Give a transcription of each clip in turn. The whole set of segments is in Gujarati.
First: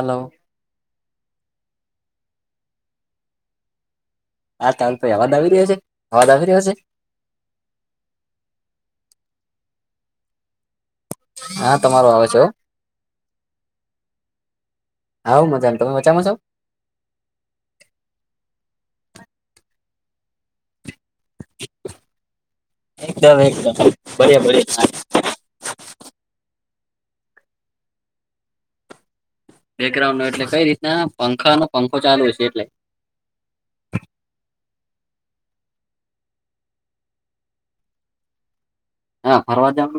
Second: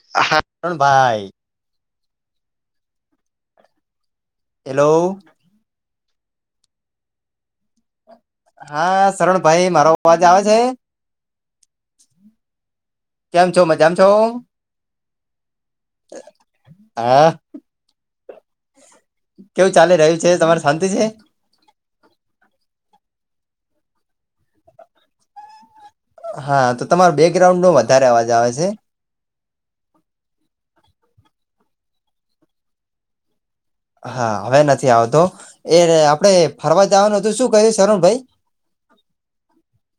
હલો હા, ભાઈ. આ હેલો તાલ તોાઈ અવાજ આવી રહ્યો છે, અવાજ આવી રહ્યો છે. હા, સરણ ભાઈ મારો અવાજ આવે છે? હા, તમારો આવે છે. કેમ છો? મજા માં છો? હા, હું તો મજામાં. તમે મજામાં છો? ઓફ [unintelligible] કેવું ચાલી રહ્યું છે? તમારે શાંતિ છે? એકદમ, એકદમ. ભલે, ભલે. સારું. હા, તો તમારો બેકગ્રાઉન્ડ નો વધારે અવાજ આવે છે. બેકગ્રઉન્ડ નો એટલે કંઈ રીતના પંખાો પંખો ચાલુ છે એટલે. હા, હવે નથી આવતો. એ, આપડે ફરવા જવાનું હતું. શું કહ્યું, શરણ ભાઈ? હા ફરવા જાવ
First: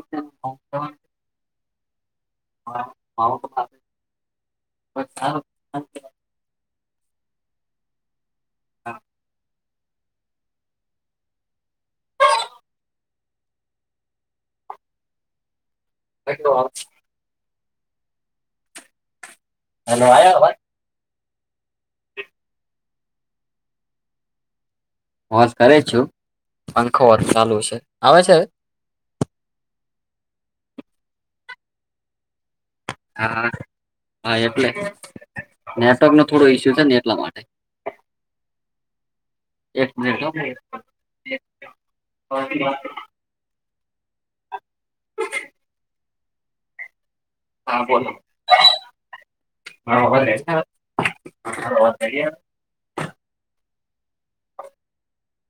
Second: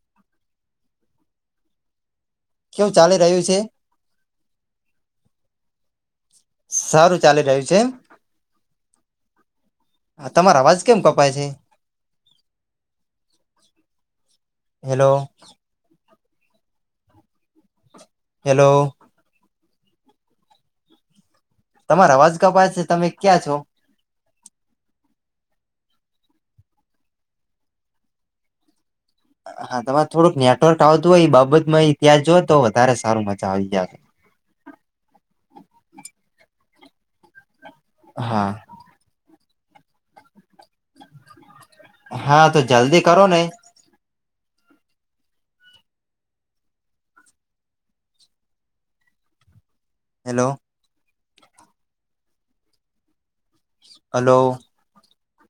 કેવું ચાલી રહ્યું છે. સારું ચાલી રહ્યું છે. હા [inaudible] હ તમારો અવાજ કેમ કપાય છે. હેલો ધ્યવાદ [inaudible] હલો હલો આ [unintelligible] તમારે અવાજ કપાય છે તમે ક્યાં છો વશ કર છું પંખો ચાલુ છે આવે છે. હા તમારે થોડુંક નેટવર્ક આવતું હોય બાબત હા માં હા એટલે નેટવર્ક નો થોડો ઈસ્યુ છે ને એટલા માટે હા એક મિટ હા તો જલ્દી કરો ને હા બોલો મારોત રહે હેલો છે વાત કરી [unintelligible] હલો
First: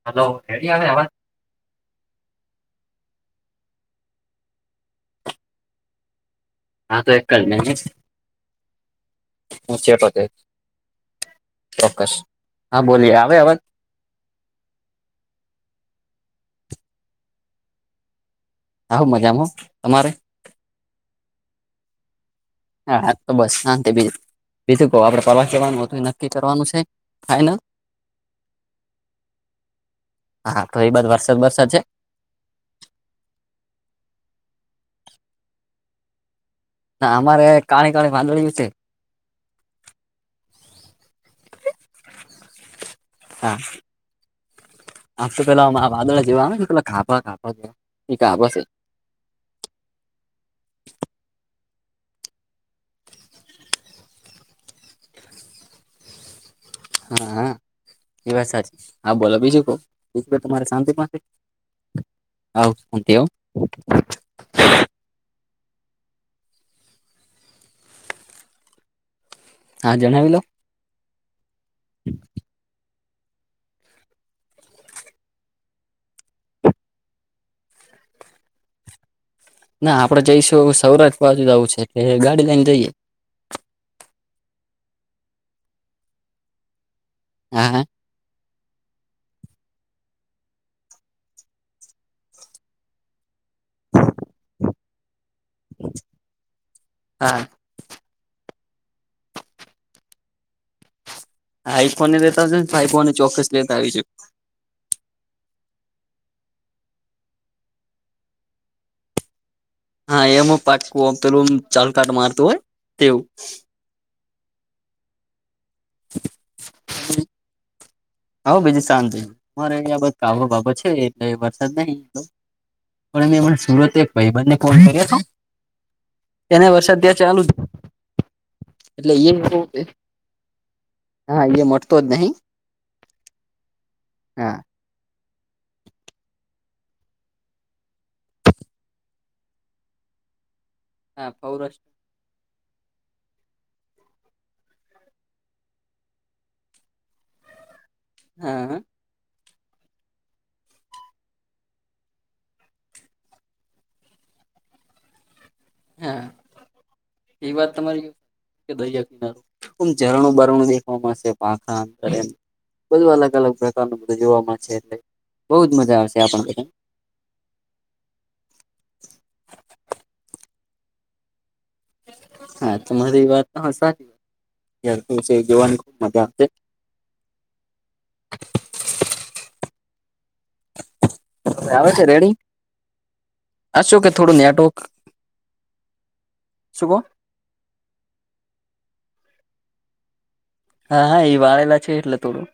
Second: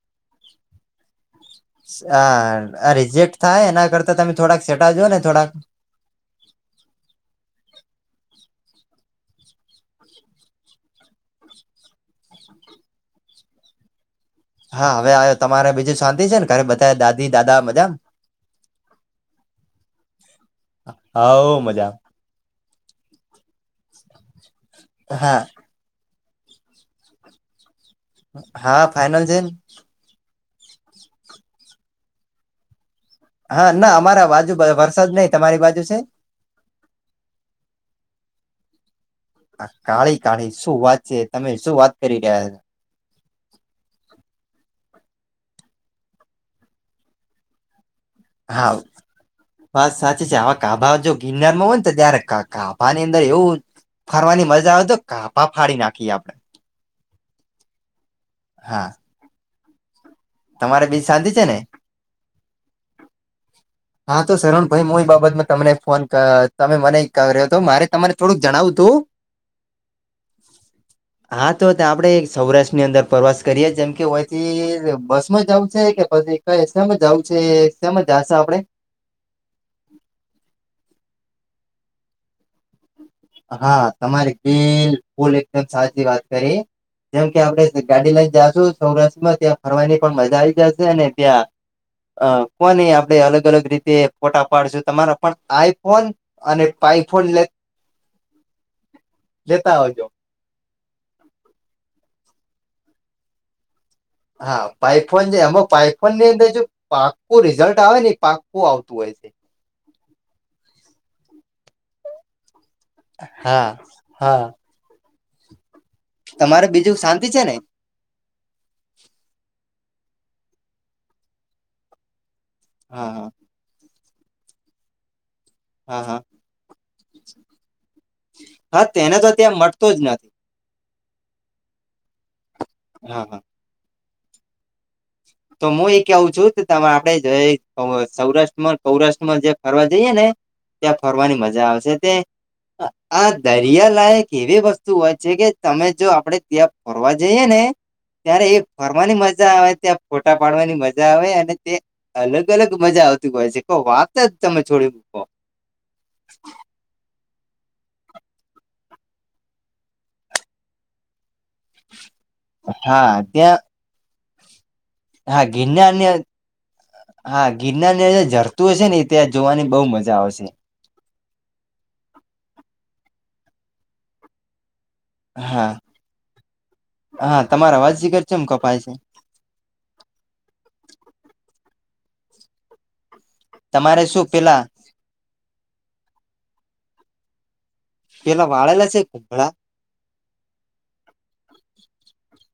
હલો હ હ હ આ રિજેક્ટ થાય એના કરતા તમે થોડાક સેટાજો ને થોડાક હા તો એક ક ન હું છે તોતે ચોક્કસ હા બોલીએ આવે હવાજ હા હવે આવ્યો તમારે બીજું શાંતિ છે ને ઘરે બધા દાદી દાદા મજા આવું મજામાં તમારે હ મજા હા તો બસ શાંત બીજું ક આપડે હા પરવા કવાનુંું નક્કી કરવાનું છે થાય. હા ફાઈનલ છેન હા તો એ બધ વરસાદ વરસાદ છે. હા ના અમારા બાજુ વરસાદ નહી તમારી બાજુ છે. ના અમારે કાણી કાળ વામાંદડી વિ છે. કાળી કાળી શું વાત છે તમે શું વાત કરી રહ્યા હા આમ તો પેલા વાદોળ જેવા આવે પેલા ખાપા ખાપાવા [inaudible] હા બસ સાચી છે આવા કાભા જો ગિરનારમાં હોય ને તો ત્યારે કાભાની અંદર એવું [unintelligible] ફરવાની મજા આવે તો કાપા ફાડી નાખીએ આપડણે [unintelligible] હા હા એ વાત સાચી હા હ બોલો બીજું ક તમારે શાંતિ બીજ પાસે છે ને [unintelligible] હ શતીવ [unintelligible] હા તો સરરૂણ ભાઈ હ એ બાબતમાં તમને ફોન તમે મને કર્યો હતો મારે તમારે થોડુંક જણાવું તું હા જણાવી લો હા તો આપડે સૌરાષ્ટ્ર ની અંદર પ્રવાસ કરીએ જેમ કે હોથી બસ માં જ આવ છે કે પછી [unintelligible] એમ જું છે એમ જ જાશ આપડે [inaudible] ના આપડે જઈશું સૌરાષ્ટ્ર પાસેુ જવું છે એટલે ગાડી લઈને જઈએ [unintelligible] હા તમારી બિલ ફૂલ એકદમ સાચી વાત કરી જેમ કે હા આપડણે હા ગાડી લઈને જશું સૌરાષ્ટ્રમાં ત્યાં ફરવાની પણ મજા આવી જશે અને ત્યાં [unintelligible] અ ફોન એ આપણે અલગ અલગ અને પાઇફોન હા લે લેતા હોજો [unintelligible] હ આઈ ફોનને લેતા આવશે ને આઈ ફો ને ચોક્કસ લેતા આવી છે. હા પઇફોન જે એમ પઇફોન ની અંદરજું પાકકો રિઝલ્ટ આવે ને પાકકો આવતું હોય છે. હા એમ પાક્ક પેલું ચાલ કાટ મારતું હોય તેવું હા હા તમારે બીજું શાંતિ છે ને હા બીજું શાંત થઈ મારે અયા બધ કાબો બાાબો છે એટલે વરસાદ નહી હા હા પણ મેં એમ સુરત એક ભાઈ બંને ફોન કર્યો હતો હા હા એને વરસાદ ત્યાં ચાલુ જ હા તેને તો ત્યાં એ મળટતો જ નથી હા એ મટતો જ નહીં હા હા હા તો હું એ કું છું કે તમારે આપડે સૌરાષ્ટ્રમાં સૌરાષ્ટ્રમાં જે ફરવા જઈએ ને ત્યાં હા ફરવાની મજા સૌરાષ્ટ્ર આવશે તે આ દરિયાલાાયક એવી વસ્તુ હોય છે કે તમે જો આપણે ત્યાં ફરવા જઈએ ને ત્યારે એ હા ફરવાની મજા આવે ત્યાં ફોટા પાડવાની મજા આવે અને તે અલગ અલગ મજા આવતી હોય છે કો વાત જ તમે છોડી મૂકો હા [inaudible] એ વાત તમારી કે દરિયા કિનારો આમ રણું બારણું દેખવાવામાં છે પાખા અર એમ હા બધું અલગ અલગ ત્યાં પ્રકાર ન બધું જોવા મળે એટ હા બઉુ જ મજા ગિરનારને આવશે આપણધ હા ગિરનાર જરતું હશે ને ત્યાં જોવાની બહુ મજા આવશે હા તો મરી એ વાત સારી ત હા જીવાની ખબ મજા આવશે હા તમારા અવાજજીગર છે એમ કપાય છે વે આવે છે રેડી હશો તમારે કે શું થોડું પેલા નેટવર્ક શુંગહ પેલા વાળલા છે ખળ હા હા એ વાળેલા છે એટલે થોડું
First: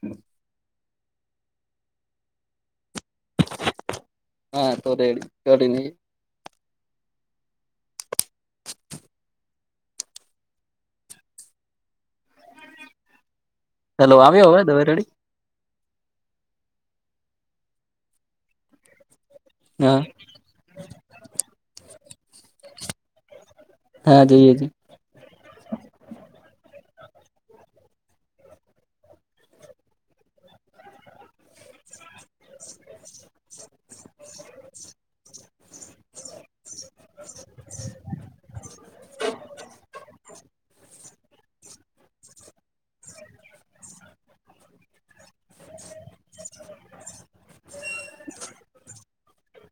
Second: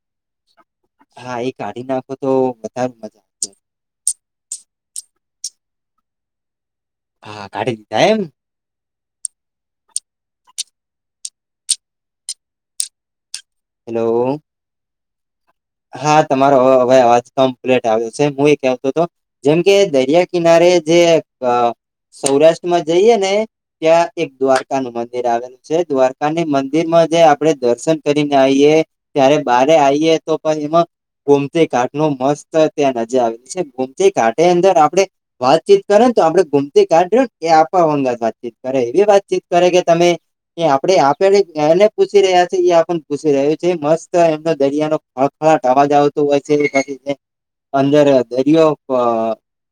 હા એ કાઢી નાખો તો વધારે મજા આવશે હા તોરે એડી કઢ ન હા કાઢી દીધ એમ હેલો આવ્યોવે દવે રડી હા તમારો હવે અવાજ કમ્પ્લીટ આવ્યો છે હું એ કતો હતો જેમકે હા દરિયા કિનારે જે સૌરાષ્ટ્ર માં જઈએ ને ત્યાં હા એક જઈએ જઈએ દ્વારકા નું મંદિર આવેલ દ્વારકાની મંદિર માં જ આપડણે દર્શન કરીને આવીઈએ ત્યારે બારે આવીઈએ તો પણ એમાં ગોમતી ઘાટ નો મસ્ત ત્યાં નજર આવેલી છે ગોમતી ઘાટની અંદર આપણે વાતચીત કરે ને તો આપડે ગુમતી કાઢ ને એ આપવા વંગ વાતચીત કરે એવી વાતચીત કરે કે તમે એ આપડે આપે એને પૂછી રહ્યા છે એ આપને પૂછી રહ્યું છે મસ્ત એમનો દરિયાનો હ ખળવા જાવું તોું હોય છેછ અંદર દરયો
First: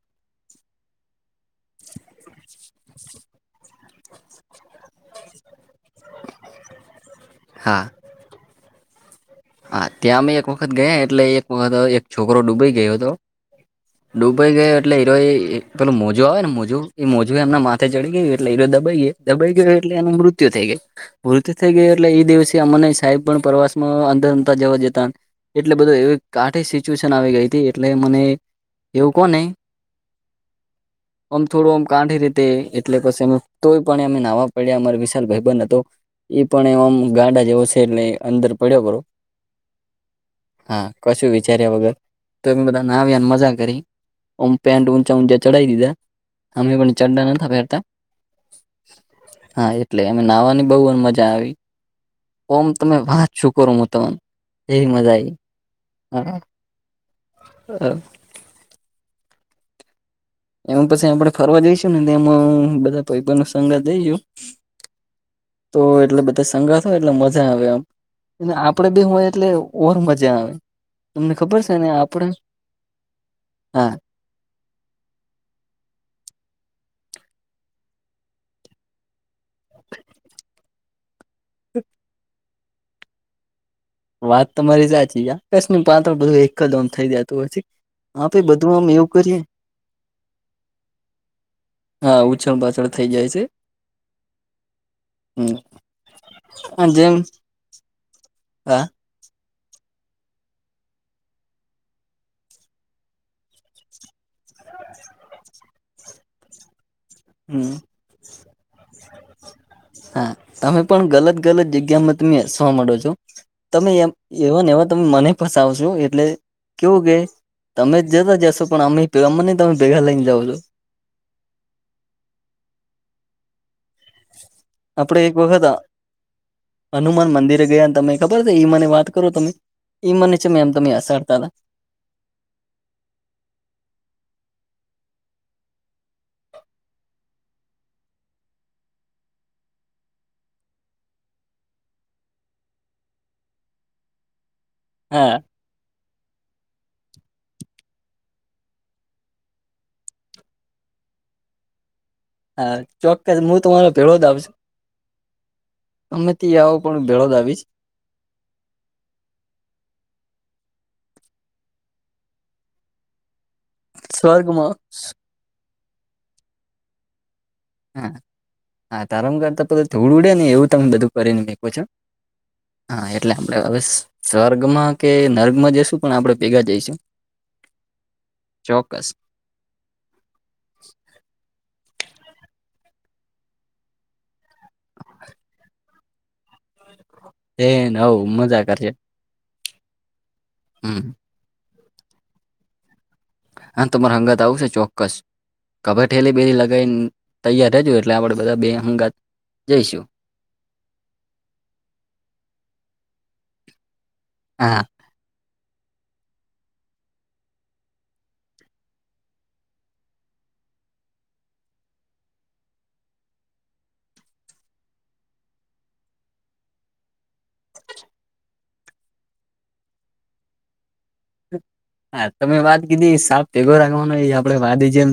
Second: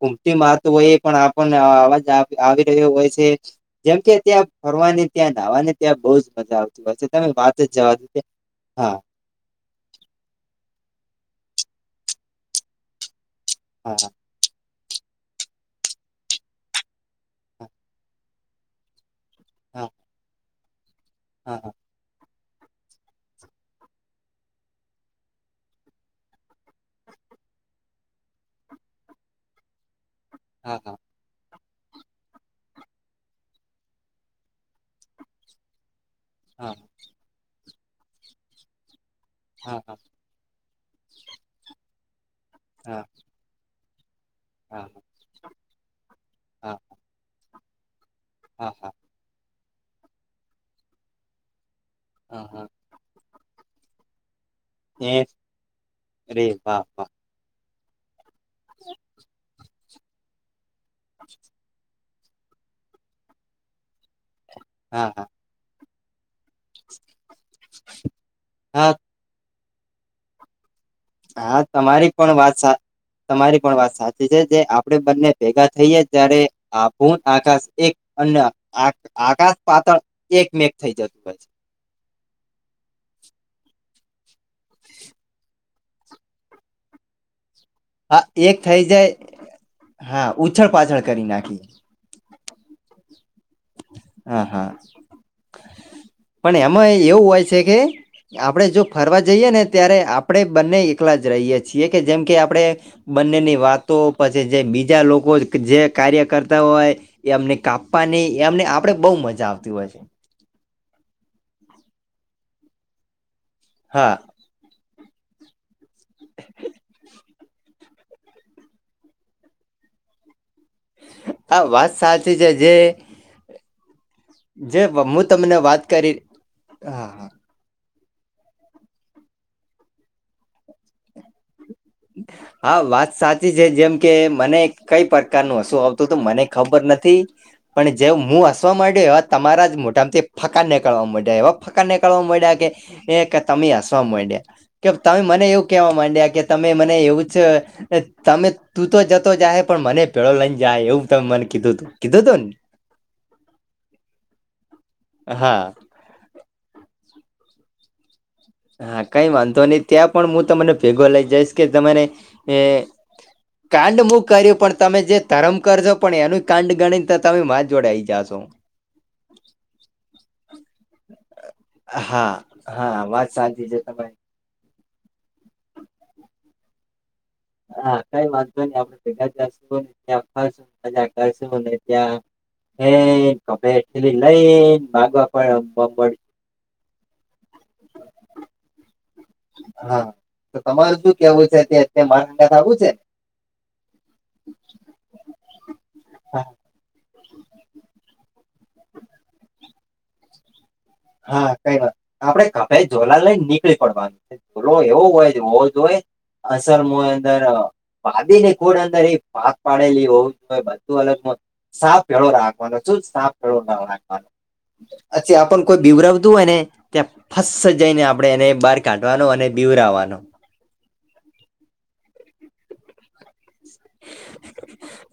ઉમટી મારતું હોય પણ આપણને અવાજ આવી રહ્યો હોય છે જેમ કે ત્યાં ફરવાને, ત્યાં નહાવાને, ત્યાં બહુ જ મજા આવે. પ તમે વાત જ હા જવાદ હા. હા ત્યાં અમે એક વખત ગયા એટલે એક વખત એક છોકરો ડૂબઈ ગયો હતો. અચ્છા. ડૂબાઈ ગયો એટલેઈરો એ પેલું મોજું આવે ને મોજું એ મોજું એમના માથે ચડી ગયું એટલે ઈરો દબાઈ ગયો. દબાઈ ગયો હા એટલે એનું મૃત્યુ થઈ ગયુ. મૃત્યુ હા થઈ ગ એટલે એ દિવસે અમને સાહેબ પણ પ્રવાસમાં. જવા જતા એટલે બધું એ કાઠી સિચ્યુએશન આવી ગઈ હતી એટલે મને એવુંકોની હા. હા. આમ થોડુંમ કાંઠી રીતે એટલે પસી તો પણ અમે નાવા પડ્યા. અમા વિશાલ ભાઈબન હતો. એ પણ હા એમ ગાંડા જેવ છે. એટલે અંદર પડ્યો પરો. હા હા હા કશું વિચાર્યા વગર તો બધા ના હા હા આવ્યા અને મજા કરી ઓમ પેન્ટ હા ઊંચા ઊંચ ચઢાવ દીધા. અમે પણ ચડડા ના પહેરતા હા હા હા એટલે એમ નાવાની બહ મજા આવી હા ઓમ હા તમે વાત છું કરો એવી મજા એ રે વાહ વાહ આવી [unintelligible] [inaudible] એમાં પછી આપણે ફરવા જઈશું નેમાં હ બધા ન સંગા જઈશું. હા હા તો એટલે બધા સંગથ હોય એટલે મજા આવે આમ આપડે હા બી હોય એટલે ઓર મજા આવે. તમને હા ખબર છે ને તમારી આપડે પણ વાત સા તમારી પણ હા વાત સાચ આપણે બંને ભેગા થઈે ત્યારે આ આકાશ એક અ આકાશ પાતળ એકમેક થઈ જતું હોય છે. [inaudible] વાત તો મારી સાચી યાકાસ પાતળ ત્રણ બધું એક જમ થઈ જયાતું પછી હા એક થઈ જાય. હા ઉછળ પાછળ કરી નાખીએ. હા ઉછણ પાછળ થઈ જાય છે. હા હા હમ પણ એમાં જેમ એવું હોય છે કે આપણે જો હા ફરવા જઈએ ને ત્યારે આપણે બંને એકલા જ રહીએ છીએ કે જેમ કે આપડણે બંનેની વાતો પછી જે બીજા લોકો જે કાર્ય કરતા હોય. એમને હમ કાપવાની એમને આપડે બહઉ મજા આવતી હોય છે. હા તમે પણ ગલત ગલત જગ્યામાં તમેસવા માંડો છો તમે એમ. હા એવ ને એવ તમે મને પસાવશો એટલે કેવું કે તમે જતા જશો પણ અમેેમાં નહી તમે ભેગા લઈઇને જાવ છો. આ વાત સાચી છે જે જે આપડે હું એક તમને વખત વાત કરી હા હનુમાન હા મંદિરે ગયા તમે ખબર છે ઈ મને વાત કરો તમે ઈ મને છે મે એમ તમે અસડતા હતા. [inaudible] હા વાત સાચી છે જેમ કે મને કઈ પ્રકાર ન હશું આવતું હત મને ખબર નથી. પણ જે હું હસવા માંડ્યો એ તમારા જ મોટામાંથી ફકા નીકળવા માંડ્યા એવા ફકા નીકળવા માંડયા કે એ તમે હસવા માંડ્યા કે તમે હા મને એવું કેવા માંડ્યા કે તમે મને એવું જ એ તમે તું તો જતો જાય પણ મને પેળો લઈ જાય એવું તમે મને કીધું તું કીધું હતું ન હા ચોક્કસ હું તમારો ભેળો જ આવશ ને હા અમે ત આવો પણ ભળદ આવીશ. હા કઈ વાંધો નહી ત્યાં પણ હું તમને ભેગો લઇ જઈશ કે કાંડ મુ કર્યું સ્વર્ગમાં પણ તમે જે ધર્મ કરજો પણ એનું કાંડ ગણીતા તમે. જોડે આઈ હા જાશો. હા તારમગર તો પું થોડું ઉડે ને એવું તમે બધું કરીને મકકો છો. હા હા વાત એટલે સા આપડે હવે સ્વર્ગમાં કે નર્ગમાં જશું પણ આપડણે ભેગા જઈશું હા કઈ વાંધો ન આપડે ચોક્કસ ભેગા જું હોયને ફ સુંદર જગશે ત્યા હ કભેલી લઈ ગવા પણ એન હવ મજા કરશે હા તો તમારું હમ શું કેવું છે અં મા થ આવું છે હા તમારે અંગત આવશે ચોક્કસ કભર ઠેલી બેેલી લગાવને તૈયાર હજું એટલે આપણે બધા બે હંગાત જઈશું હા કઈ વાત આપડે કભાઈ ઝોલા લઈને નીકળી પડવાનું છે ોલો હા એવું હોય હો જ હોય અસલમાં અંદર ભભી ને ખોડ અંદર એ પાક પાડેલી હોવ બધું અલગ સાફ ભેળો રાખવાનો છું સાફો રાખવાનો પછી આપ કોઈ બીવરવતું હોય ને ત્યાં ફસ જઈને આપણે એને બહાર કાઢવાનું અને બીવરાવાનો હા તમે વાત કીધી સાપ ટેગો રાખવાનો એ આપડે વા જે એમ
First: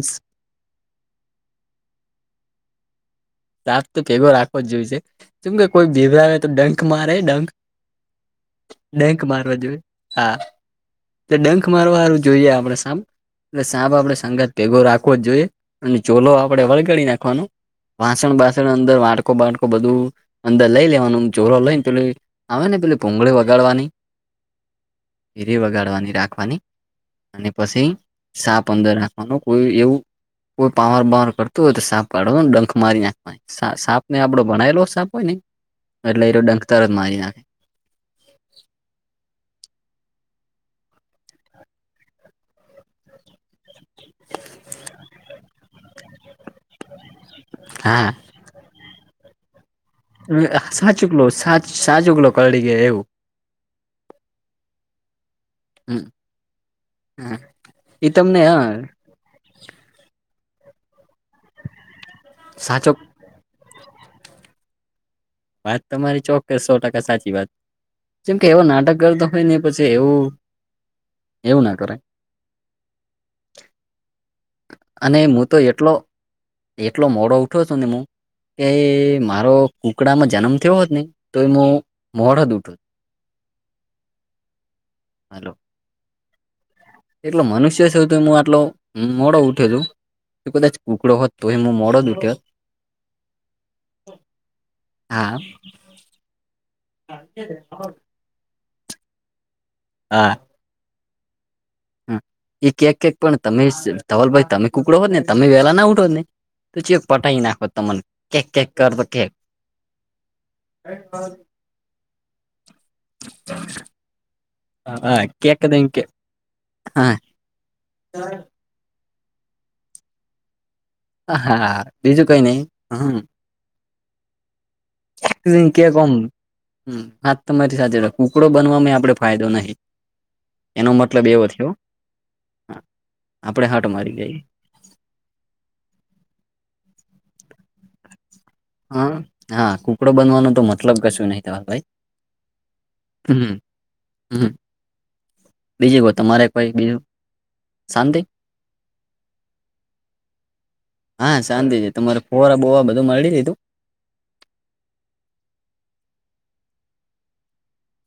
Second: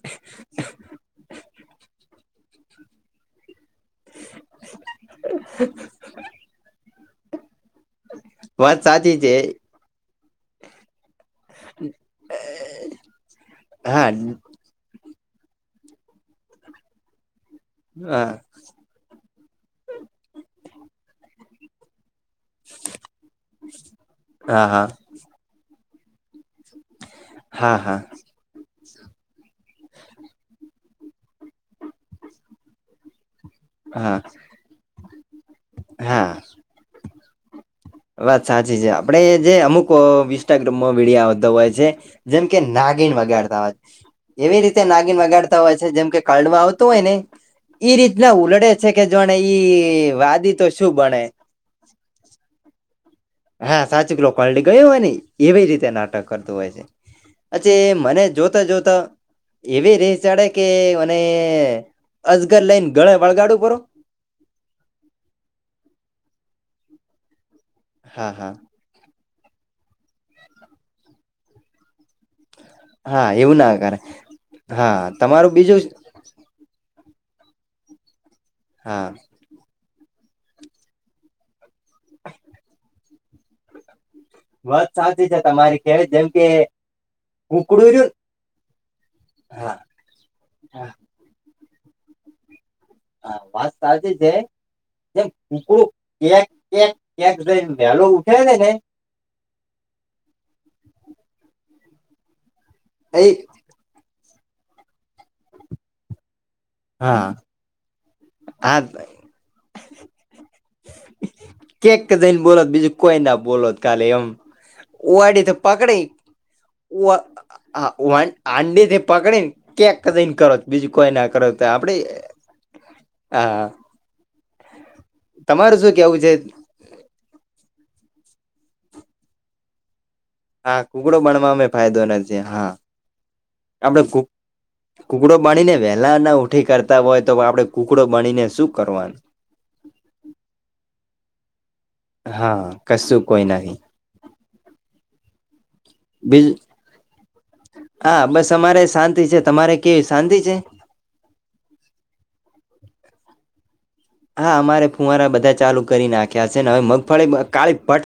રાત તો ભેગો રાખવો જ જોય છે કેમ કે કોઈ ભીભરાવે તો ડંક મારે ડંક વાત સાચી ડેંક છે મારવા જોએ હા તો ડંખ મારવાારું જોઈએ આપડે સાપ એલે સાપ હા આપડે સંગત ભેગો રાખવો જ જોઈએ અને ચોલો આપડણે વળગાડી નાખવાનો હા વાસણ બાસણ અંદર વાટકો બાટકો બધું અંદર લઈ લેવાનું ચરો લઈને તો લ આવે ને પેલી પોંગળી વગાડવાની હા હા એીરી વગાડવાની રાખવાની અને હા પછી હા સાપ અંદર રાખવાનું કોઈ એવું કોઈ પાવર બાવર કરતું હોય તો સાપ કાઢવાનું ડંખ મારી નાખ સાપ ને હા આપડો ભણલો સાપ હોય ને એટલે એ હા ડંતર જ મારી નાખે વાત સાચી છે આપડે જે અમુક વિસ્ટાગ્રામમાં વિીડયો આવતો હોય છે જેમ કે નાગીણ વગાડતા હોય એવી રીતે નાગીણ વગાડતા હોય છે જેમકે કડવા તો હોય ને એ હા રીતના ઉલડે છે કે જોને ઈ વાદી તો શું બને સાચુંગલો સાચ સાચુકલો કરીડી ગ એવું હા સાચું ક લો કલટી ગયો હો ની એવી રીતે નાટક કરતું હોય છે હ પ્છી એ મને તમને હ જોતા જોતા એવી રે ચડે કે મ અસગર લઈને સાચો ગ વળગાડું પરરો વાત તમારી ચોક્કસ સો ટકા સાચી વાત હા જેમ કે હા એવો નાટક કરતોો ઈ પછી એવું એવું ના કરે હા એવું ના કરે હા અને હું તમારું તો બીજું એટલો એટલો મોડો ઉઠો છ ને હું કે હા મારો કુકડામાં જન્મ થયો હોત ને તો એમાં મોડદ ઉઠ વાત સાચી છે હાલો તમારી ખેડત જેમ કે એટલો કુકડું મનુષ્ય છેવ રહ્યું તો હું આટલો મોડો ઉઠ્યો હા છું ત કદાચ કુકડો હોત તો એ હું મોો દૂઠ હા વાત ચાલતી છે એમ હા કકડું કેક કેક કકઈ વહેલો ઉઠે ને ને હા એ કેક કેક પણ એ તમે ધવલભાઈ તમે કુકડો હોત ને તમે વેલા ના ઉઠો ને ત ચ હા પટાઈ નાખો તને કેક કેક હા કરતો કે કેક જઈને બોલોત બીજું કોઈ ના બોલોત કાલે એમ હા ઉવાડી તો પકડ કેક હા આંડેથી પકડીને ક્યાંક કઈને કરો બીજું કોઈ ના કરો તો હા આપડે બીજું કઈ નઈ હા તમારું શું કેકમ કેવું છે હા તમારી સાથે કુકડો બનવામાં આપડે ફાયદો નહી હા એનો કુકડો મતલબ એવો બણવા અમે થયો ફાયદો નથી છે હા આપડે હાટ આપડ મારી ગઈ કુકડો બનીને વહેલા ના ઉઠી કરતા હોય તો આપડણે કુકડો બનીને શું હા કરવાનું હા કુકડો બનવાનો તો મતલબ કશું નહી તમા ભાઈ હા કશું કોઈ હમ નહી હમ બીજું કો તમારે કોઈ બીજું શાંતિ હા બસ અમારે શાંતિ છે તમારે કેવી શાંતિ છે હા શાંતિ છે તમારે ફોરા બોવા બધું મળી લીધું હા અમારે ફુવારા બધા ચાલુ કરી નાખ્યા છે ને હવે મગફળી કાી ભટ